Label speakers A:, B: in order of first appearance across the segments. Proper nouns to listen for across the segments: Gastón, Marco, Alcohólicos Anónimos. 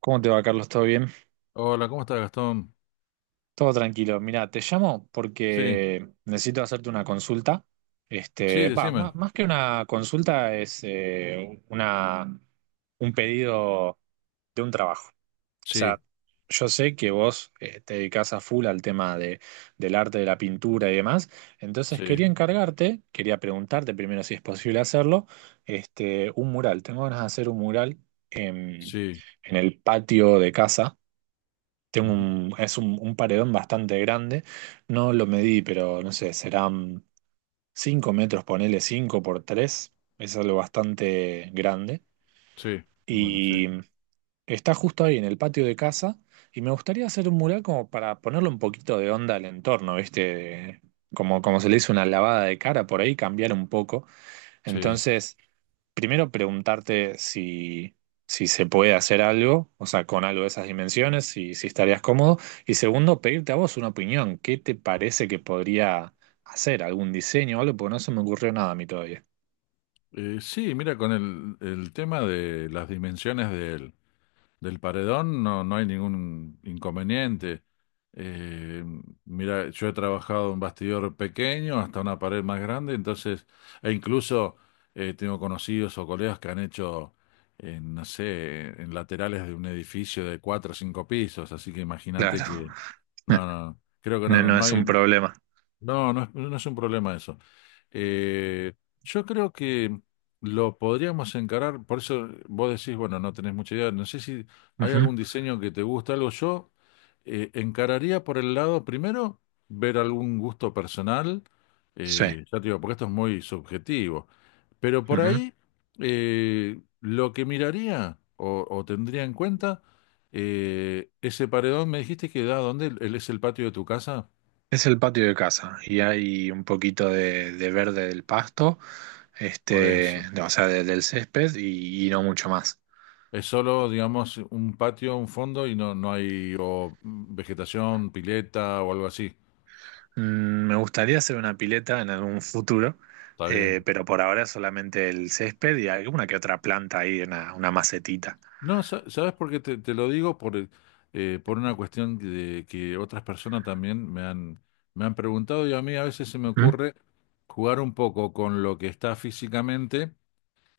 A: ¿Cómo te va, Carlos? ¿Todo bien?
B: Hola, ¿cómo estás, Gastón?
A: Todo tranquilo. Mira, te llamo
B: Sí,
A: porque necesito hacerte una consulta.
B: sí, decime.
A: Más, que una consulta es un pedido de un trabajo. O sea,
B: Sí,
A: yo sé que vos te dedicás a full al tema del arte, de la pintura y demás. Entonces
B: sí,
A: quería preguntarte primero si es posible hacerlo, un mural. Tengo ganas de hacer un mural en,
B: sí,
A: en el patio de casa. Tengo
B: ujú,
A: un, es un, un paredón bastante grande. No lo medí, pero no sé, serán 5 metros, ponele 5 por 3. Es algo bastante grande.
B: sí, bueno, sí,
A: Y está justo ahí en el patio de casa. Y me gustaría hacer un mural como para ponerle un poquito de onda al entorno, ¿viste? Como se le hizo una lavada de cara por ahí, cambiar un poco.
B: sí.
A: Entonces. Primero preguntarte si se puede hacer algo, o sea, con algo de esas dimensiones, si estarías cómodo. Y segundo, pedirte a vos una opinión. ¿Qué te parece que podría hacer? ¿Algún diseño o algo? Porque no se me ocurrió nada a mí todavía.
B: Sí, mira, con el tema de las dimensiones del paredón no, no hay ningún inconveniente. Eh, mira, yo he trabajado en bastidor pequeño hasta una pared más grande, entonces, e incluso tengo conocidos o colegas que han hecho, en, no sé, en laterales de un edificio de cuatro o cinco pisos, así que imagínate
A: Claro,
B: que, no, no, no, creo que no,
A: no,
B: no
A: no
B: no
A: es
B: hay,
A: un problema.
B: no, no es un problema eso. Eh, yo creo que lo podríamos encarar, por eso vos decís, bueno, no tenés mucha idea, no sé si hay
A: Ujú.
B: algún diseño que te gusta, algo yo encararía por el lado, primero, ver algún gusto personal,
A: Sí.
B: ya te digo, porque esto es muy subjetivo, pero por
A: Ujú.
B: ahí lo que miraría o tendría en cuenta, ese paredón, me dijiste que da, ¿dónde? ¿Es el patio de tu casa?
A: Es el patio de casa y hay un poquito de verde del pasto,
B: Por eso.
A: o sea, del césped y no mucho más.
B: Es solo, digamos, un patio, un fondo y no, no hay o vegetación, pileta o algo así.
A: Me gustaría hacer una pileta en algún futuro,
B: Está bien.
A: pero por ahora solamente el césped y alguna que otra planta ahí, una macetita.
B: No, ¿sabes por qué te lo digo? Por una cuestión de que otras personas también me han preguntado y a mí a veces se me
A: ¿Mm?
B: ocurre jugar un poco con lo que está físicamente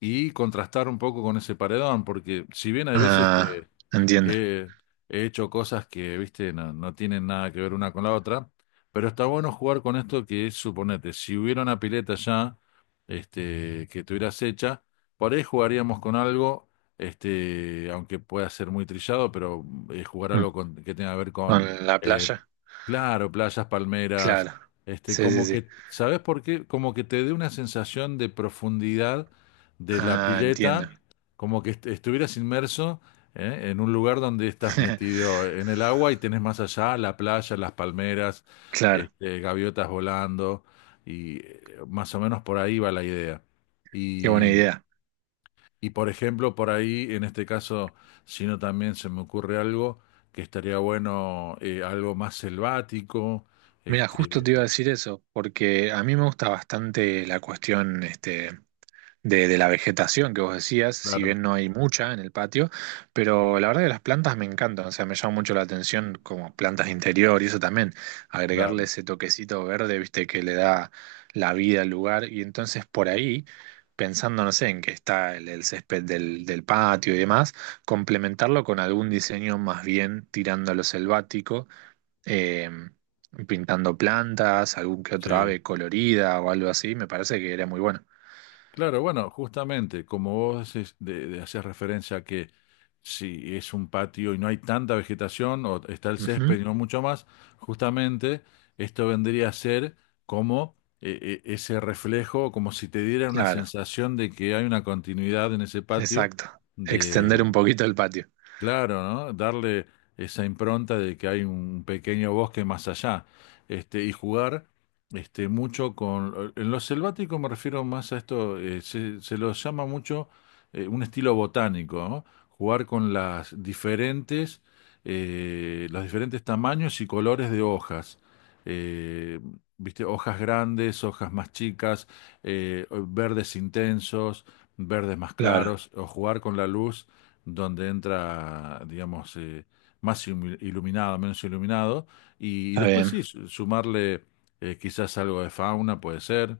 B: y contrastar un poco con ese paredón, porque si bien hay veces
A: Ah,
B: que
A: entiendo.
B: que he hecho cosas que, viste, no, no tienen nada que ver una con la otra, pero está bueno jugar con esto que es, suponete, si hubiera una pileta ya, que tuvieras hecha, por ahí jugaríamos con algo, aunque pueda ser muy trillado, pero jugar
A: Mm.
B: algo con, que tenga que ver con,
A: ¿Con la
B: eh,
A: playa?
B: claro, playas, palmeras,
A: Claro. Sí, sí,
B: como
A: sí.
B: que, ¿sabes por qué? Como que te dé una sensación de profundidad de la
A: Ah, entiendo.
B: pileta, como que estuvieras inmerso, ¿eh? En un lugar donde estás metido en el agua y tenés más allá la playa, las palmeras,
A: Claro,
B: gaviotas volando, y más o menos por ahí va la idea.
A: qué buena
B: Y,
A: idea.
B: y, por ejemplo, por ahí, en este caso, si no también se me ocurre algo que estaría bueno, algo más selvático,
A: Mira, justo
B: este,
A: te iba a decir eso, porque a mí me gusta bastante la cuestión. De la vegetación que vos decías, si
B: claro,
A: bien no hay mucha en el patio, pero la verdad que las plantas me encantan, o sea, me llama mucho la atención como plantas de interior y eso también, agregarle
B: claro,
A: ese toquecito verde, viste, que le da la vida al lugar y entonces por ahí, pensando, no sé, en que está el césped del patio y demás, complementarlo con algún diseño más bien tirando a lo selvático. eh, Pintando plantas, algún que otro
B: sí.
A: ave colorida o algo así, me parece que era muy bueno.
B: Claro, bueno, justamente como vos hacías referencia a que si es un patio y no hay tanta vegetación o está el
A: Ujú,
B: césped y no mucho más, justamente esto vendría a ser como ese reflejo, como si te diera una
A: claro.
B: sensación de que hay una continuidad en ese patio.
A: Exacto. Extender un poquito el patio.
B: Claro, ¿no? Darle esa impronta de que hay un pequeño bosque más allá, y jugar mucho con... En lo selvático me refiero más a esto, se lo llama mucho un estilo botánico, ¿no? Jugar con las diferentes, los diferentes tamaños y colores de hojas. Eh, ¿Viste? Hojas grandes, hojas más chicas, verdes intensos, verdes más
A: Claro,
B: claros, o jugar con la luz donde entra, digamos, más iluminado, menos iluminado, y
A: está
B: después
A: bien.
B: sí, sumarle quizás algo de fauna, puede ser.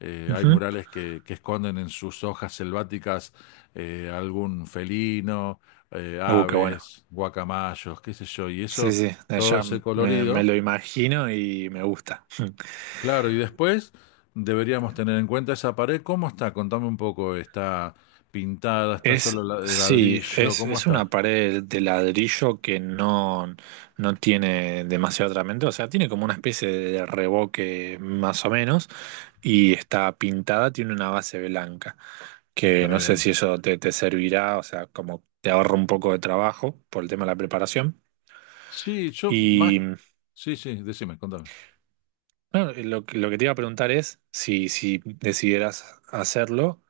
B: Hay
A: Ujú.
B: murales que esconden en sus hojas selváticas algún felino,
A: Qué bueno.
B: aves, guacamayos, qué sé yo, y
A: Sí,
B: eso,
A: sí,
B: todo
A: ya
B: ese
A: me
B: colorido,
A: lo imagino y me gusta.
B: claro, y después deberíamos tener en cuenta esa pared, ¿cómo está? Contame un poco, ¿está pintada? ¿Está solo la-
A: Sí,
B: ladrillo?
A: es,
B: ¿Cómo
A: es
B: está?
A: una pared de ladrillo que no, no tiene demasiado tratamiento, o sea, tiene como una especie de revoque más o menos y está pintada, tiene una base blanca,
B: Está
A: que no sé
B: bien.
A: si eso te servirá, o sea, como te ahorra un poco de trabajo por el tema de la preparación.
B: Sí, yo más.
A: y
B: Sí, sí, decime, contame.
A: No, lo que te iba a preguntar es si decidieras hacerlo,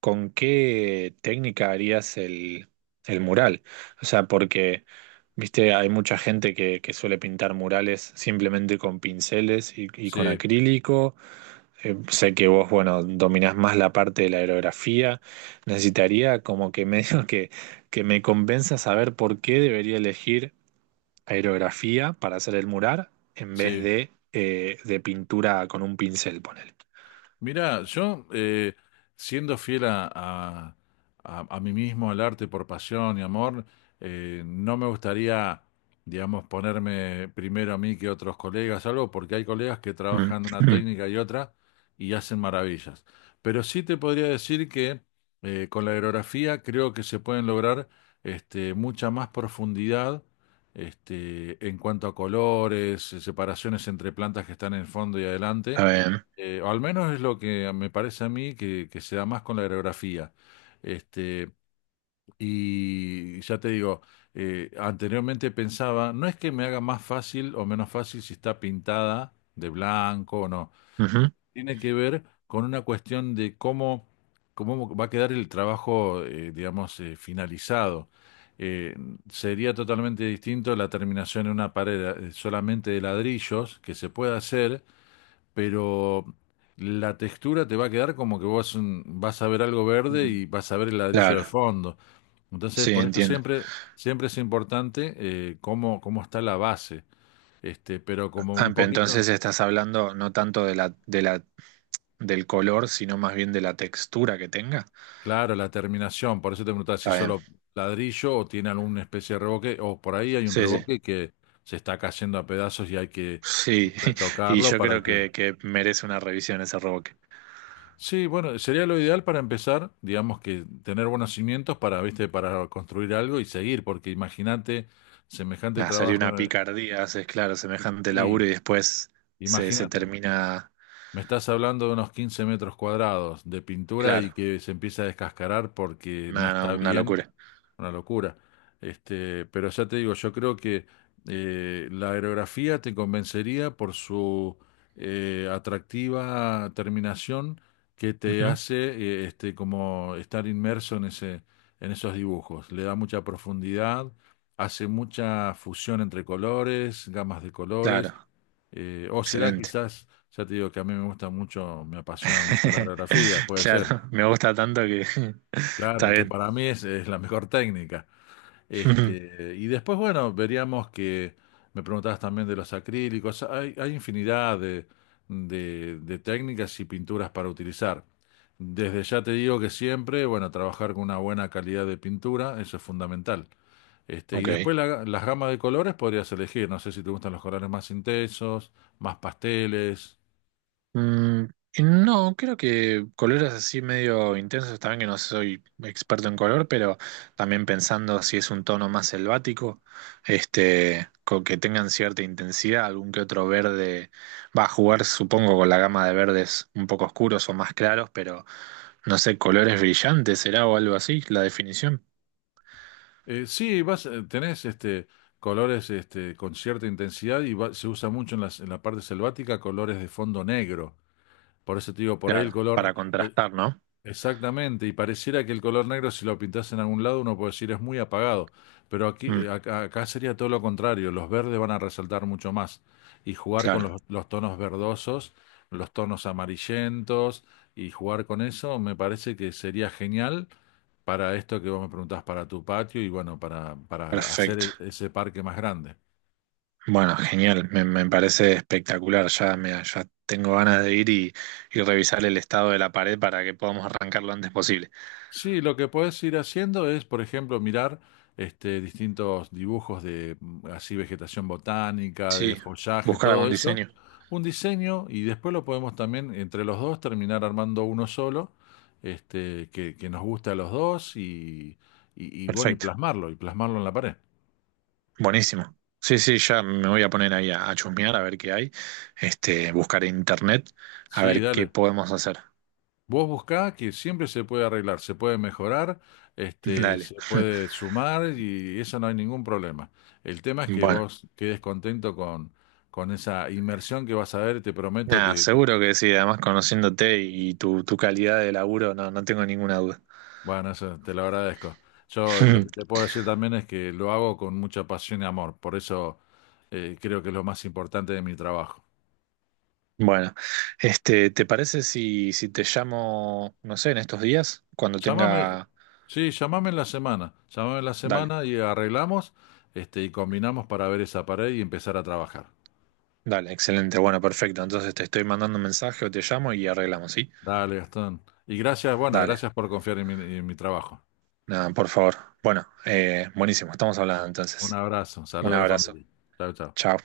A: ¿con qué técnica harías el mural? O sea, porque, viste, hay mucha gente que suele pintar murales simplemente con pinceles y con
B: Sí,
A: acrílico. Sé que vos, bueno, dominás más la parte de la aerografía. Necesitaría como que medio que me convenzas a ver por qué debería elegir aerografía para hacer el mural en vez
B: sí.
A: de pintura con un pincel, ponele.
B: Mira, yo siendo fiel a mí mismo, al arte por pasión y amor, no me gustaría, digamos, ponerme primero a mí que otros colegas, algo, porque hay colegas que
A: Mm,
B: trabajan una
A: mm.
B: técnica y otra y hacen maravillas. Pero sí te podría decir que con la aerografía creo que se pueden lograr mucha más profundidad en cuanto a colores, separaciones entre plantas que están en el fondo y adelante,
A: Está bien.
B: o al menos es lo que me parece a mí que se da más con la aerografía. Este, y ya te digo, anteriormente pensaba, no es que me haga más fácil o menos fácil si está pintada de blanco o no.
A: Ujú.
B: Tiene que ver con una cuestión de cómo, cómo va a quedar el trabajo, digamos, finalizado. Eh, sería totalmente distinto la terminación en una pared solamente de ladrillos, que se puede hacer, pero la textura te va a quedar como que vos vas a ver algo verde
A: Mm.
B: y vas a ver el ladrillo de
A: Claro,
B: fondo. Entonces,
A: sí,
B: por eso
A: entiendo.
B: siempre, siempre es importante cómo está la base, pero como
A: Ah,
B: un
A: pero
B: poquito,
A: entonces estás hablando no tanto de la, del color, sino más bien de la textura que tenga.
B: claro, la terminación, por eso te preguntaba si
A: Está bien.
B: solo ladrillo o tiene alguna especie de revoque, o por ahí hay un
A: Sí, sí.
B: revoque que se está cayendo a pedazos y hay que
A: Sí, y
B: retocarlo
A: yo
B: para
A: creo
B: que...
A: que merece una revisión ese revoque.
B: Sí, bueno, sería lo ideal para empezar, digamos que tener buenos cimientos para, viste, para construir algo y seguir, porque imagínate semejante
A: Nada, sería
B: trabajo
A: una
B: en el-
A: picardía, haces, claro, semejante
B: y
A: laburo y después se
B: imagínate.
A: termina.
B: Me estás hablando de unos 15 metros cuadrados de pintura
A: Claro,
B: y que se empieza a descascarar porque no
A: nada,
B: está
A: no, una
B: bien,
A: locura.
B: una locura. Pero ya te digo, yo creo que la aerografía te convencería por su atractiva terminación que te
A: Ujú.
B: hace como estar inmerso en ese, en esos dibujos. Le da mucha profundidad, hace mucha fusión entre colores, gamas de colores.
A: Claro,
B: O será
A: excelente.
B: quizás ya te digo que a mí me gusta mucho, me apasiona mucho la aerografía, puede
A: Claro,
B: ser.
A: me gusta tanto que está
B: Claro, que
A: bien.
B: para mí es la mejor técnica. Y después, bueno, veríamos que me preguntabas también de los acrílicos. Hay infinidad de, de técnicas y pinturas para utilizar. Desde ya te digo que siempre, bueno, trabajar con una buena calidad de pintura, eso es fundamental. Y
A: Ok.
B: después las gamas de colores podrías elegir. No sé si te gustan los colores más intensos, más pasteles.
A: Mm, y no, creo que colores así medio intensos, también que no soy experto en color, pero también pensando si es un tono más selvático, con que tengan cierta intensidad, algún que otro verde va a jugar, supongo, con la gama de verdes un poco oscuros o más claros, pero no sé, colores brillantes será o algo así, la definición.
B: Sí, tenés colores con cierta intensidad y se usa mucho en las- en la parte selvática colores de fondo negro. Por eso te digo, por ahí el
A: Claro, para
B: color.
A: contrastar, ¿no?
B: Exactamente, y pareciera que el color negro, si lo pintas en algún lado, uno puede decir es muy apagado, pero aquí,
A: Mm,
B: acá, acá sería todo lo contrario, los verdes van a resaltar mucho más y jugar con
A: claro,
B: los tonos verdosos, los tonos amarillentos y jugar con eso me parece que sería genial para esto que vos me preguntás, para tu patio y bueno, para hacer
A: perfecto.
B: ese parque más grande.
A: Bueno, genial, me parece espectacular. Ya tengo ganas de ir y revisar el estado de la pared para que podamos arrancar lo antes posible.
B: Sí, lo que puedes ir haciendo es, por ejemplo, mirar distintos dibujos de así vegetación botánica, de
A: Sí,
B: follaje,
A: buscar
B: todo
A: algún
B: eso,
A: diseño.
B: un diseño y después lo podemos también entre los dos terminar armando uno solo, que nos guste a los dos y bueno,
A: Perfecto,
B: y plasmarlo en la pared.
A: buenísimo. Sí, sí, ya me voy a poner ahí a chusmear a ver qué hay. Buscar en internet a
B: Sí,
A: ver qué
B: dale.
A: podemos hacer.
B: Vos buscá que siempre se puede arreglar, se puede mejorar,
A: Dale.
B: se puede sumar y eso no hay ningún problema. El tema es que
A: Bueno,
B: vos quedes contento con esa inmersión que vas a ver, te prometo
A: nada,
B: que...
A: seguro que sí. Además, conociéndote y tu calidad de laburo, no, no tengo ninguna duda.
B: bueno, eso te lo agradezco. Yo lo que te puedo decir también es que lo hago con mucha pasión y amor, por eso creo que es lo más importante de mi trabajo.
A: Bueno, ¿te parece si te llamo, no sé, en estos días? Cuando
B: Llámame,
A: tenga...
B: sí, llámame en la semana, llámame en la
A: Dale,
B: semana y arreglamos, y combinamos para ver esa pared y empezar a trabajar.
A: dale, excelente, bueno, perfecto. Entonces te estoy mandando un mensaje o te llamo y arreglamos, ¿sí?
B: Dale, Gastón. Y gracias, bueno,
A: Dale,
B: gracias por confiar en mi trabajo.
A: nada, por favor. Bueno, buenísimo, estamos hablando
B: Un
A: entonces.
B: abrazo,
A: Un
B: saludos a la
A: abrazo.
B: familia. Chao, chao.
A: Chao.